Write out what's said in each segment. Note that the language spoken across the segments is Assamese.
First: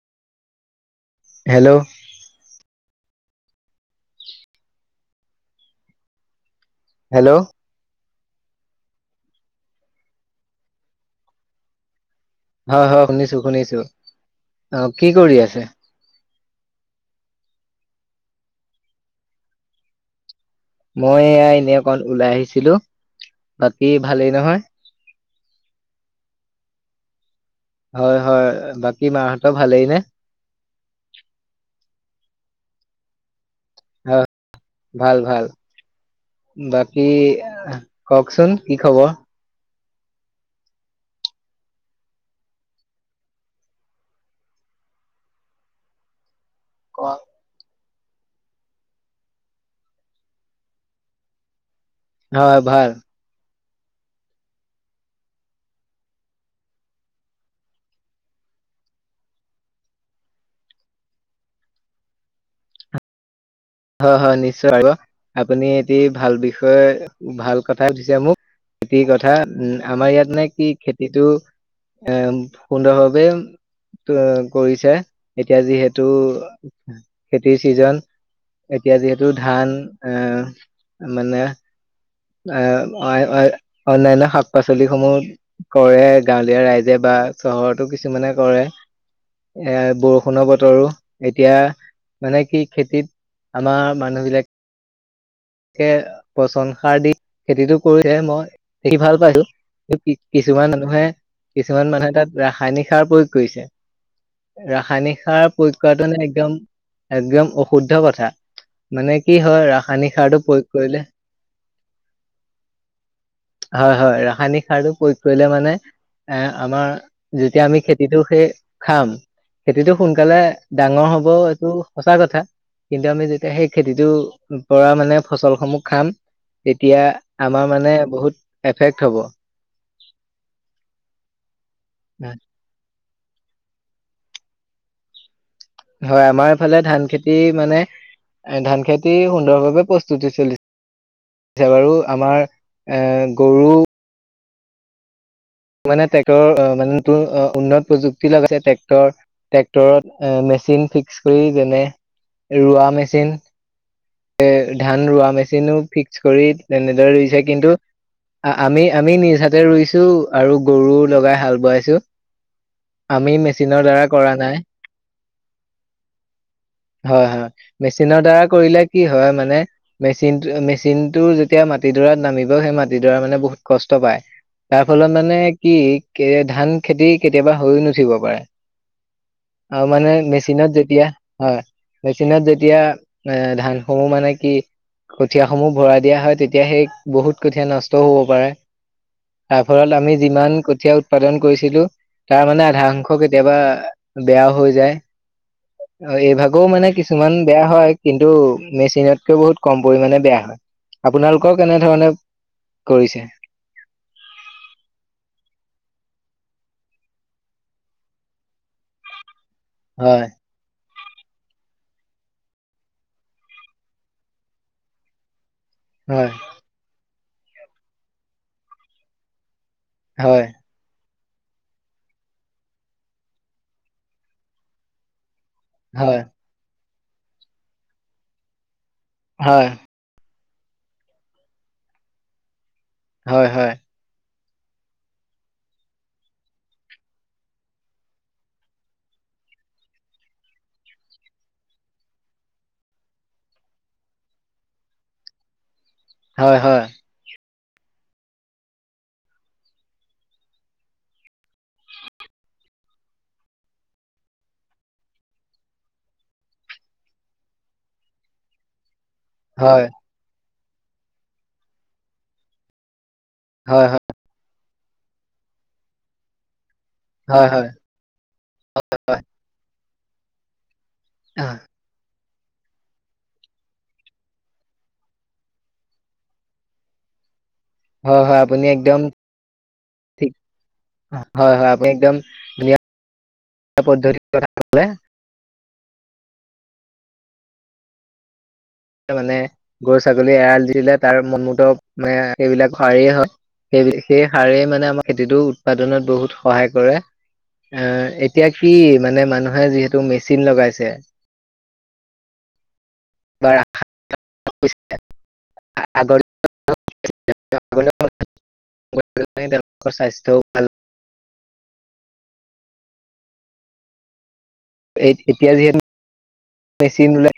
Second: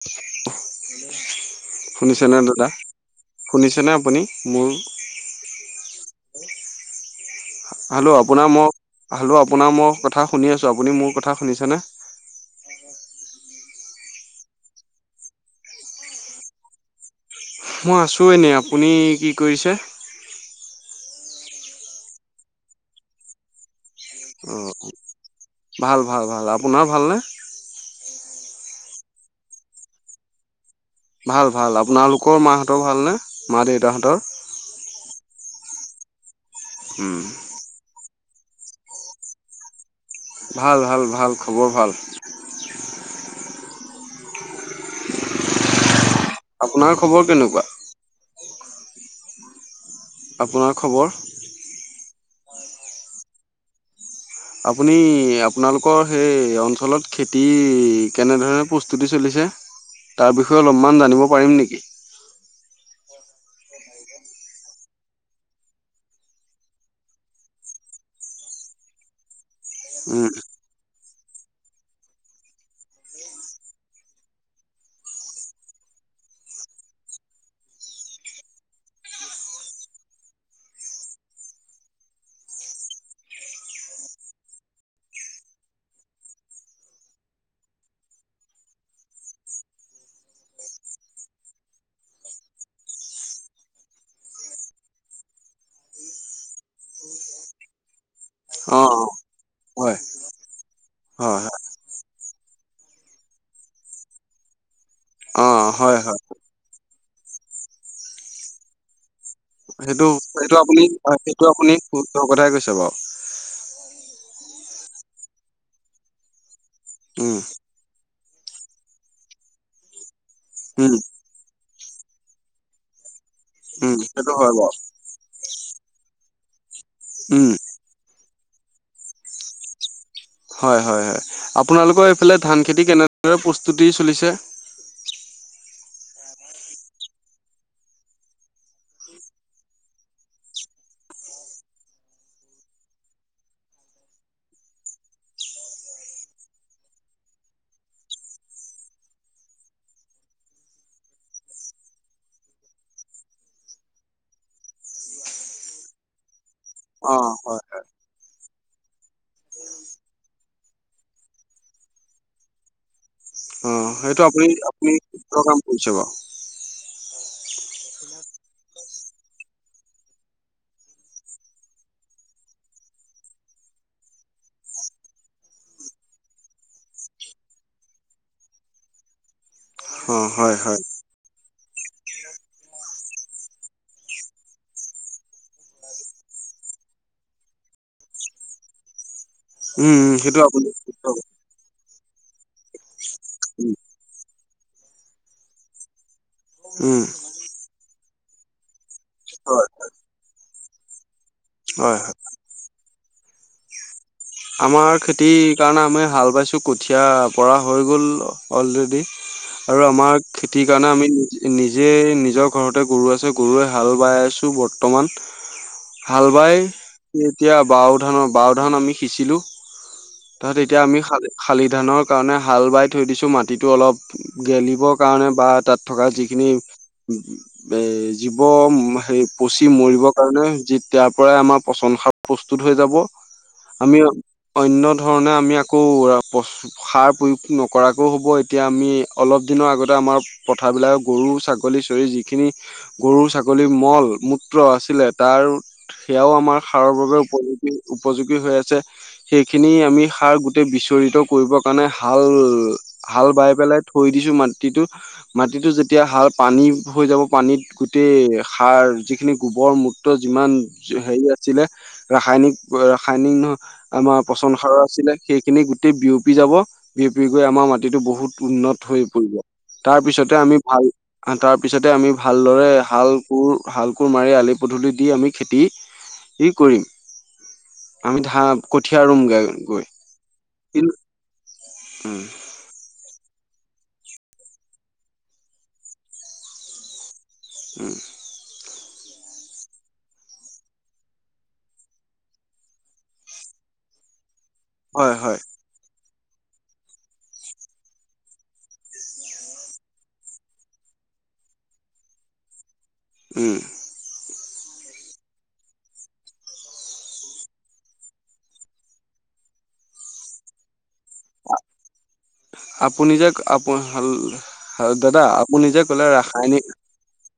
[unintelligible] হেল্ল' শুনিছেনে দাদা শুনিছেনে আপুনি মোৰ হেল্ল' হেল্লো' আপোনাৰ মই হেল্লো আপোনাৰ মই কথা শুনি আছো আপুনি মোৰ কথা শুনিছেনে হয় হয় শুনিছো শুনিছো অ কি কৰি আছে মই আছোঁ এনেই আপুনি কি কৰিছে মই এয়া এনে অকণ ওলাই আহিছিলো বাকী ভালেই নহয় অ' ভাল ভাল ভাল আপোনাৰ ভালনে হয় হয় বাকী মা হঁতৰ ভালেই নে ভাল ভাল আপোনালোকৰ মা হঁতৰ ভাল নে মা দেউতা হতৰ হয় ভাল ভাল বাকী উম অহ কওঁকচোন, কি খবৰ? ভাল, ভাল, ভাল, খবৰ ভাল। আপোনাৰ খবৰ কেনেকুৱা? আপোনাৰ খবৰ? হয় ভাল। আপুনি আপোনালোকৰ সেই অঞ্চলত খেতিৰ কেনেধৰণে প্ৰস্তুতি চলিছে তাৰ বিষয়ে অলপ মান জানিব পাৰি নেকি? হয়, হয় নিশ্চয় আৰু আপুনি এটি ভাল বিষয়ে, ভাল কথায়ে সুধিছে মোক খেতিৰ কথা উম, আমাৰ ইয়াত উম নে কি খেতিটো এ সুন্দৰভাৱে কৰিছে এতিয়া যিহেতু খেতিৰ চিজন এতিয়া যিহেতু ধান অহ, মানে অহ, অয়-অয়-অনান্য শাক-পাচলি সমূহ কৰে গাঁৱলীয়া ৰাইজে বা চহৰতো কিছুমানে কৰে এ বৰষুণৰ বতৰো এতিয়া মানে কি খেতিত আমাৰ মানুহবিলাক এনকে পচন সাৰ দি খেতিটো কৰিছে মই দেখি অ' ভাল পাইছো, হয় কিছুমান মানুহে, হয় হয় কিছুমান মানুহে তাত ৰাসায়নিক সাৰ প্ৰয়োগ কৰিছে ৰাসায়নিক সাৰ অ' প্ৰয়োগ হয় হয়। কৰাটো নে একদম একদম অশুদ্ধ কথা মানে কি হয় সেইটো ৰাসায়নিক সাৰটো সেইটো প্ৰয়োগ আপুনি, কৰিলে সেইটো আপুনি, সুদ্ধ কথাই কৈছে বাৰু। হয় হয় ৰাসায়নিক সাৰটো প্ৰয়োগ কৰিলে মানে এ আমাৰ উম যেতিয়া আমি খেত খেতিটো সেই খাম, খেতিটো সোনকালে উম ডাঙৰ হব এইটো সঁচা কথা কিন্তু আমি যেতিয়া সেই উম খেতিটো সেইটো হয় বাৰু পৰা মানে ফচলসমূহ খাম তেতিয়া উম আমাৰ মানে বহুত এফেক্ট হ'ব। হয়, হয়, হয়, আপোনালোকৰ এইফালে ধান খেতি কেনে ৰে প্ৰস্তুতি চলিছে। হয়, আমাৰ এইফালে ধান খেতি মানে, ধান খেতি সুন্দৰভাৱে প্ৰস্তুতি চলিছেছে বাৰু আমাৰ এ গৰু মানে ট্ৰেক্টৰৰ মানে নতুন উন্নত প্ৰযুক্তি লগাইছে, টেক্টৰ ট্ৰেক্টৰত মেচিন ফিক্স কৰি যেনে ৰোৱা মেচিন এ ধান ৰোৱা মেচিনো ফিক্স কৰি অ তেনেদৰে ৰুইছে হয় কিন্তু আমি, আমি নিজ হাতে ৰুইছোঁ আৰু গৰু লগাই হাল বোৱাইছোঁ। আমি, মি সেইটো আপুনি, আপুনি কিহৰ কাম কৰিছে বাৰু? হয়, হয়। মেচিনৰ দ্বাৰা কৰিলে কি হয়, মানে, মেচিন, মেচিনটো যেতিয়া মাটিডৰাত নামিব, সেই মাটিডৰা, মানে, বহুত কষ্ট পায়। তাৰ ফলত, মানে, কি, ধানখেতি কেতিয়াবা হৈও নুঠিব পাৰে। আৰু, মানে, অ হয় মেচিনত হয় যেতিয়া হয়, মেচিনত যেতিয়া আ, ধান সমূহ, মানে, কি, কঠিয়া সমূহ ভৰাই দিয়া হয়। তেতিয়া সেই বহুত কঠিয়া নষ্টও হ'ব পাৰে। তাৰ উম ফলত উম আমি সেইটো যিমান আপুনি কঠীয়া শুদ্ধ উৎপাদন কৰিছিলোঁ তাৰ মানে, আধা সংখ্যক উম কেতিয়াবা বেয়াও হৈ যায়। এইভাগো, মানে, উম কিছুমান বেয়া হয়, কিন্তু মেচিনতকে বহুত হয় কম পৰিমাণে বেয়া হয়। আপোনালোক কৰ হয় কেনেধৰণে হয় কৰিছে আমাৰ খেতিৰ কাৰণে আমি হাল বাইছোঁ। কঠীয়া পৰা হৈ গ'ল অলৰেডি আৰু আমাৰ হয় খেতিৰ কাৰণে আমি নিজে, নিজৰ ঘৰতে গৰু আছে। গৰুৱে হাল বাই আছোঁ বৰ্তমান হয় হাল বাই এতিয়া বাও ধানৰ বাও ধান আমি শিছিলোঁ। হয় তাহত এতিয়া আমি খালে শালি ধানৰ কাৰণে হাল বাই থৈ দিছো, মাটিতো অলপ গেলিবৰ কাৰণে বা তাত থকা হয় যিখিনি এ জীৱ সেই পচি হয় মৰিবৰ কাৰণে যেতিয়াৰ পৰাই আমাৰ পচন সাৰ প্ৰস্তুত হৈ যাব। হয় হয় আমি অন্য ধৰণে আমি আকৌ সাৰ প্ৰয়োগ নকৰাকৈ হ'ব এতিয়া আমি অলপ দিনৰ আগতে আমাৰ পথাৰবিলাকৰ গৰু ছাগলী চৰি যিখিনি গৰু ছাগলীৰ মল মূত্ৰ আছিলে তাৰ সেয়াও হয় আমাৰ হয় সাৰৰ বাবে উপযুক্ত উপযোগী হৈ আছে। সেইখিনি আমি সাৰ গোটেই বিচৰিত কৰিব কাৰণে হাল হাল বাই পেলাই থৈ দিছো। মাটিটো মাটিটো যেতিয়া হাল পানী হৈ যাব পানীত গোটেই সাৰ যিখিনি গোবৰ হয় মূত্ৰ যিমান হেৰি আছিলে ৰাসায়নিক -ৰাসায়নিক হয় আমাৰ পচন সাৰৰ সেইখিনি গোটেই বিয়পি যাব। বিয়পি গৈ হয় হয় আমাৰ হয় মাটিটো বহুত উন্নত হৈ পৰিব। তাৰ পিছতে আমি ভাল তাৰ পিছতে আমি ভালদৰে হাল কোৰ, শাল কোৰ মাৰি আলি পদূলি দি আমি খেতি কৰিম। হয়, হয়। আপুনি কঠিয়া একদম ৰুম গে গৈ ঠিক কিন্তু হয়। একদম ধুনীয়া পদ্ধতি কৰাথা হ'লে। উ'ম। মানে গৰু ছাগলী এৰাল দি দিলে তাৰ মনমত মানে সেইবিলাক সাৰে হয় সেই, সেই সাৰেই মানে আমাৰ হয় হয় খেতিটো উৎপাদনত বহুত সহায় কৰে এ এতিয়া কি মানে মানুহে যিহেতু মেচিন লগাইছে। উম [unintelligible] আগৰ দিনৰ মানুহৰ সেইকাৰণে তেঁওলোকৰ স্বাস্থ্যওঁ ভাল। আপুনি যে নিজক আপোন ভাল আৰু দাদা এতিয়া আপুনি নি যিহেতু যে কলে ৰাসায়নিক মেচিন ওলাই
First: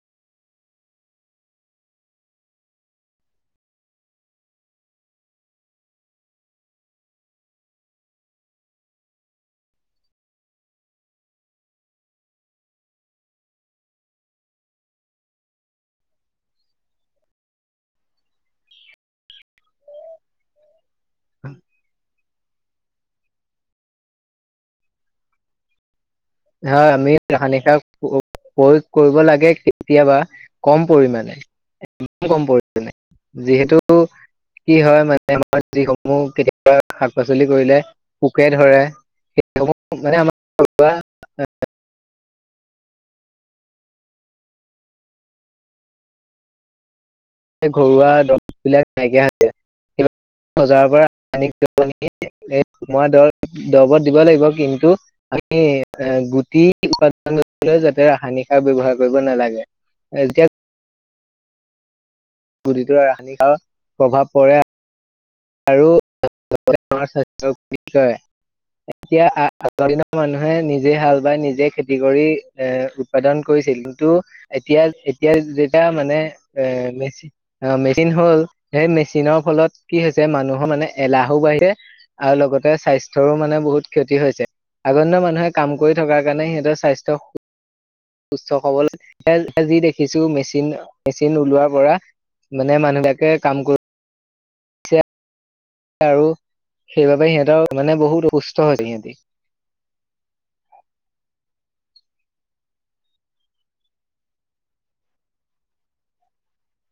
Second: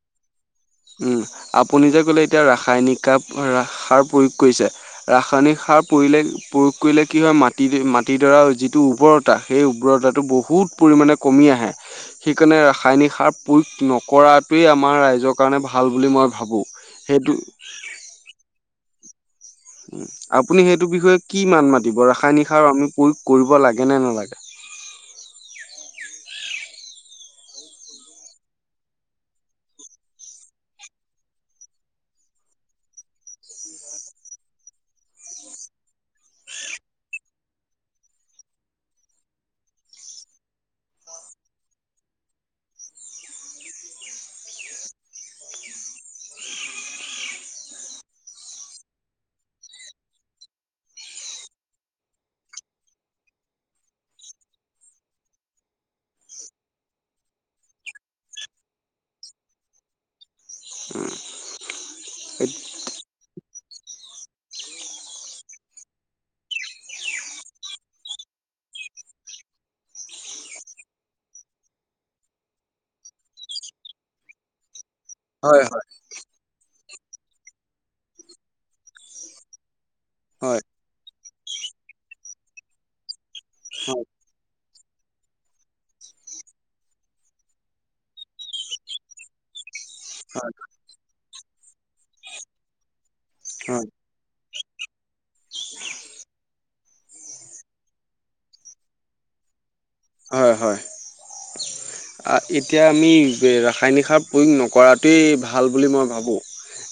আপুনি যে ক'লে এতিয়া ৰাসায়নিক সাৰ সাৰ প্ৰয়োগ কৰিছে। ৰাসায়নিক সাৰ পৰিলে প্ৰয়োগ কৰিলে কি? হয় মাটি মাটিডৰা যিটো উৰ্বৰতা সেই উৰ্বৰতাটো বহুত পৰিমাণে কমি আহে সেইকাৰণে ৰাসায়নিক সাৰ প্ৰয়োগ নকৰাটোৱেই আমাৰ ৰাইজক কাৰণে ভাল বুলি মই ভাবোঁ। সেইটো আপুনি সেইটো বিষয়ে কি মাত মাতিব? ৰাসায়নিক সাৰ আমি প্ৰয়োগ কৰিব লাগে নে নালাগে? হয়, আমি ৰাসায়নিক সাৰ প্ৰয়োগ কৰিব লাগে। কেতিয়াবা কম পৰিমাণে, কম পৰিমাণে। যিহেতু কি হয়, মানে, আমাৰ যিসমূহ কেতিয়াবা শাক-পাচলি কৰিলে পোকে ধৰে, সেইসমূহ, মানে, আমাৰ [unintelligible] এ ঘৰুৱা দৰববিলাক নাইকিয়া হৈ যায়, বজাৰৰ পৰা আমি [unintelligible] দৰবত দিব লাগিব কিন্তু আমি এ গুটি উপাদানলৈ যাতে ৰাসায়নিক সাৰ ব্যৱহাৰ কৰিব নালাগে এতিয়া গুটিটোৰ ৰাসায়নিক সাৰ প্ৰভাৱ পৰে। আৰু স্বাস্থ্য এতিয়া আগৰ দিনৰ মানুহে নিজে হাল বাই নিজে খেতি কৰি এ উৎপাদন কৰিছিল কিন্তু এতিয়া এতিয়া হয় হয় যেতিয়া মানে এ মেচ মেচিন হ'ল সেই মেচিনৰ ফলত কি যে হয় মানুহৰ মানে এলাহো বাঢ়ছে আৰু লগতে স্বাস্থ্যৰো মানে বহুত হয় ক্ষতি হৈছে আগন্তৰ মানুহে কাম কৰি থকাৰ কাৰণে সিহঁতৰ স্বাস্থ্য চ্চ হ'বলৈ যি দেখিছো মেচিন, মেচিন ওলোৱাৰ পৰা মানে মানুহবিলাকে কাম কৰ হয় আৰু সেইবাবে সিহঁতৰ মানে বহুত সুস্থ হয় সিহঁতি। আ, এতিয়া আমি ৰাসায়নিক সাৰ প্ৰয়োগ নকৰাটোৱেই ভাল বুলি মই ভাবোঁ।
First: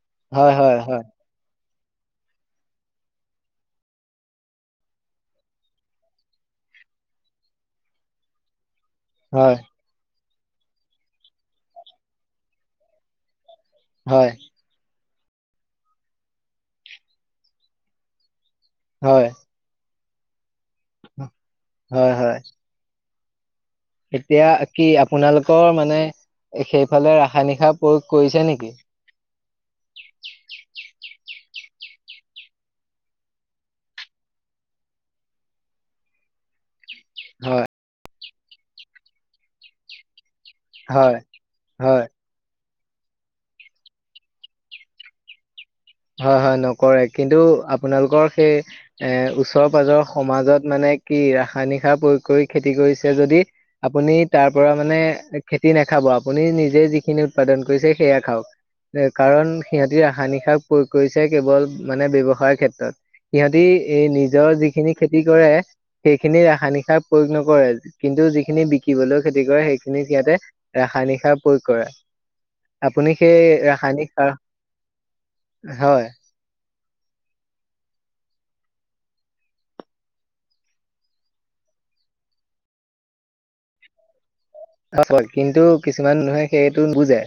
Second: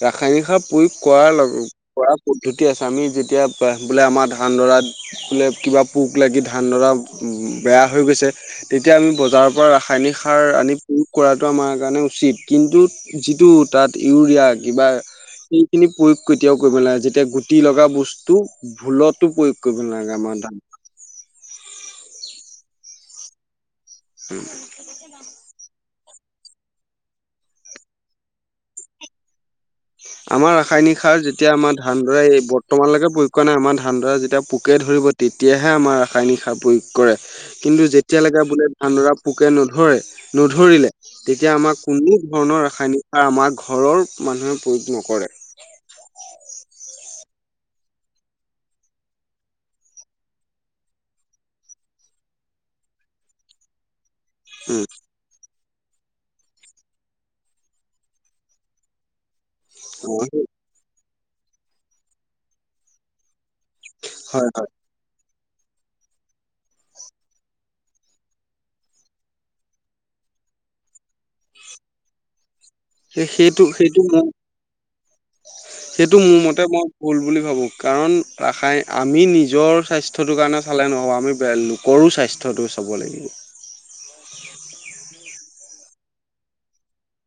ৰাসায়নিক হয় সাৰ হয় প্ৰয়োগ হয় কৰাৰ লগ কৰা পদ্ধতি আছে আমি যেতিয়া বোলে আমাৰ ধান ডৰা বোলে কিবা পোক লাগি ধানডৰা বেয়া হৈ গৈছে। তেতিয়া আমি বজাৰৰ হয় পৰা ৰাসায়নিক সা সাৰ আনি প্ৰয়োগ কৰাটো আমাৰ কাৰণে উচিত কিন্তু যিটো তাত হয় ইউৰিয়া কিবা সেইখিনি প্ৰয়োগ কেতিয়াও কৰিব নাগে যেতিয়া গুটি লগা বস্তু হয়। ভুলতো প্ৰয়োগ কৰিব নালাগ আমা দা হয়, হয়। এতিয়া কি আপোনালোকৰ মানে এ সেইফালে ৰাসায়নিক সাৰ প্ৰয়োগ কৰিছে নেকি? আমাৰ ৰাসায়নিক সাৰ যেতিয়া আমাৰ ধানডৰা বৰ্তমানলৈকে প্ৰয়োগ কৰা নাই আমাৰ ধানডৰা যেতিয়া পোকে ধৰিব তেতিয়াহে আমাৰ ৰাসায়নিক সাৰ প্ৰয়োগ কৰে হয় কিন্তু যে যেতিয়ালৈকে বোলে ধানদৰা পোকে নধৰে নধৰিলে, হয় তেতিয়া আমাৰ হয় কোনো ধৰণৰ ৰাসায়নিক সাৰ আমাৰ ঘৰৰ মানুহে [unintelligible] নকৰে। হয় হয় নকৰে কিন্তু আপোনালোকৰ সেই এ ওচৰ পাজৰ সমাজত মানে কি ৰাসায়নিক সাৰ প্ৰয়োগ কৰি খেতি কৰিছে যদি আপুনি তাৰ পৰা উম, মানে খেতি নাখাব আপুনি নিজে যিখিনি উৎপাদন কৰিছে সেয়া খাওক কাৰণ, সিহতি ৰসায়নিক সাৰ কৰিছে কেৱল মানে ব্যৱসায়ৰ ক্ষেত্ৰত। সিহতি এই হয় নিজৰ হয় যিখিনি খেতি কৰে সেইখিনি ৰাসায়নিক সাৰ প্ৰয়োগ নকৰে কিন্তু যিখিনি বিকিবলৈও খেতি কৰে সেইখিনি সিহতে ৰাসায়নিক সাৰ প্ৰয়োগ কৰে। আপুনি সেই সেইটো সেইটো ৰাসায়নিক মোৰ সাৰ হয় সেইটো মোৰ মতে মই ভুল বুলি ভাবোঁ কাৰণ ৰাসায়ন, আমি নিজৰ স্বাস্থ্যটোৰ কাৰণে চালে নহ'ব আমি বেলেগৰো স্বাস্থ্যটো চাব লাগিব। অহ ', হয়। কিন্তু কিছুমান মানুহে সেইটো নু বুজে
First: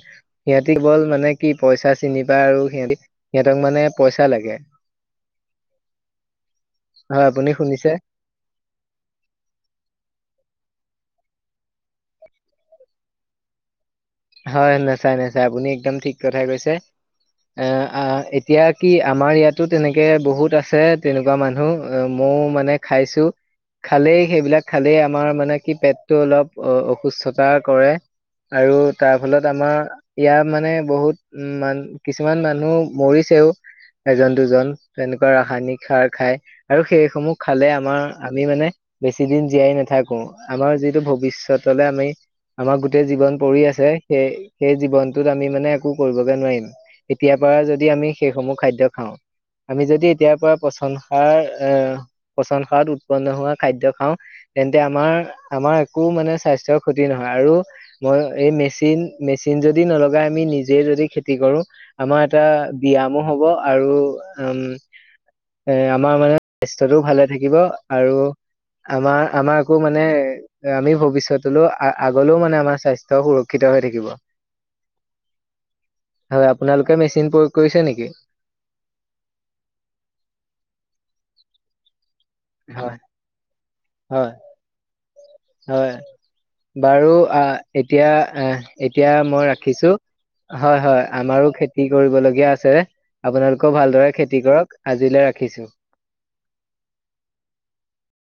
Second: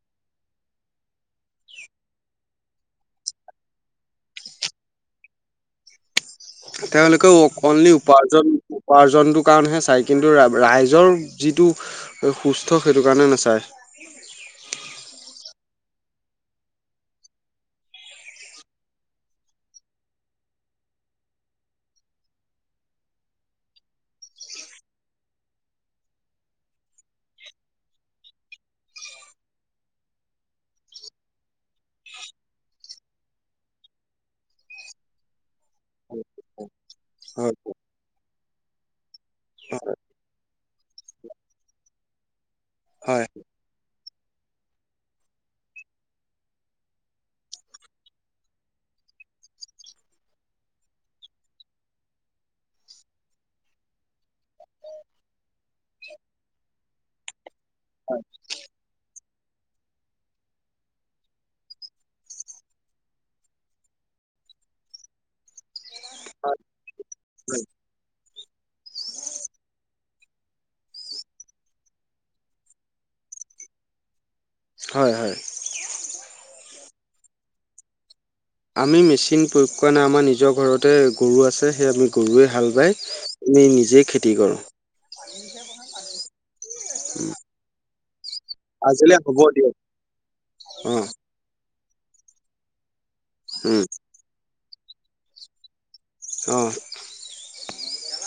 সিহঁতি ব'ল মানে কি পইচা চিনি পায় আৰু সিহতি সিহঁতক মানে পইচা লাগে। হয় তেওঁলোকে আপুনি অনলী শুনিছে? উপাৰ্জন - উপাৰ্জনটোৰ কাৰণেহে চাই কিন্তু ৰাইজ। ৰ নিজৰ যিটো সুস্থ সেইটো কাৰণে নাচায়। হয় নাচাই- নাচাই আপুনি একদম ঠিক কথাই কৈছে এ - আঁহ ', এতিয়া কি আমাৰ ইয়াতো তেনেকে বহুত আছে তেনেকুৱা মানুহ অহ ', ময়ও মানে খাইছো খালেই সেইবিলাক খালেই আমাৰ মানে কি পেটটো অলপ অসুস্থতা কৰে। আৰু তাৰ ফলত আমাৰ ইয়াৰ মানে বহুত উম ', মান কিছুমান মানুহ মৰিছেও এজন দুজন তেনেকুৱা ৰাসায়নিক সাৰ খায়। আৰু সেইসমূহ হয় খালে আমাৰ। আমি মানে বেছি দিন জীয়াই নাথাকো আমাৰ যিটো ভৱিষ্যতলৈ আমি আমাৰ গোটেই হয় জীৱন পৰি আছে। সেই জীৱনটোত আমি মানে একো কৰিবগে নোৱাৰিম। এতিয়াৰ পৰা যদি আমি সেইসমূহ খাদ্য খাওঁ। আমি যদি এতিয়াৰ পৰা পচন সাৰ আহ', পচন সাৰত উৎপন্ন হোৱা খাদ্য খাওঁ তেন্তে আমাৰ আমাৰ একো মানে স্বাস্থ্যয়ৰ ক্ষতি নহয়। আৰু মই এই মে - মেচিন যদি নলাই আমি নিজে যদি খেতি কৰো আমাৰ এটা ব্যায়মো হ'ব আৰু উম ', আমাৰ মানে স্বাস্থ্যটো ভালে থাকিব আৰু আমাৰ আমাকো মানে আমি ভৱিষ্যতলৈ আগলৈও মানে আমাৰ স্বাস্থ্য। শিক্ষিত হৈ থাকিব। হয় হয় হয় আপোনালোকে মেচিন প্ৰয়োগ কৰিছে নেকি? আমি মেচিন প্ৰয়োগ কৰা নাই আমাৰ নিজৰ ঘৰতে গৰু আছে সেই আমি। গৰুৱে হাল বাই হয় আমি নিজে হয় খেতি কৰোঁ। হয় বাৰু আঁহ ', এতিয়া আহ ', এতিয়া আজিলৈ হ'ব মই দিয়ক ৰাখিছো। হয়- অ হয় আমাৰো খেতি কি কৰিবলগীয়া আছে। আপোনালোকেও উম ভালদৰে খেতি কৰক। আজিলৈ ৰাখিছো। অ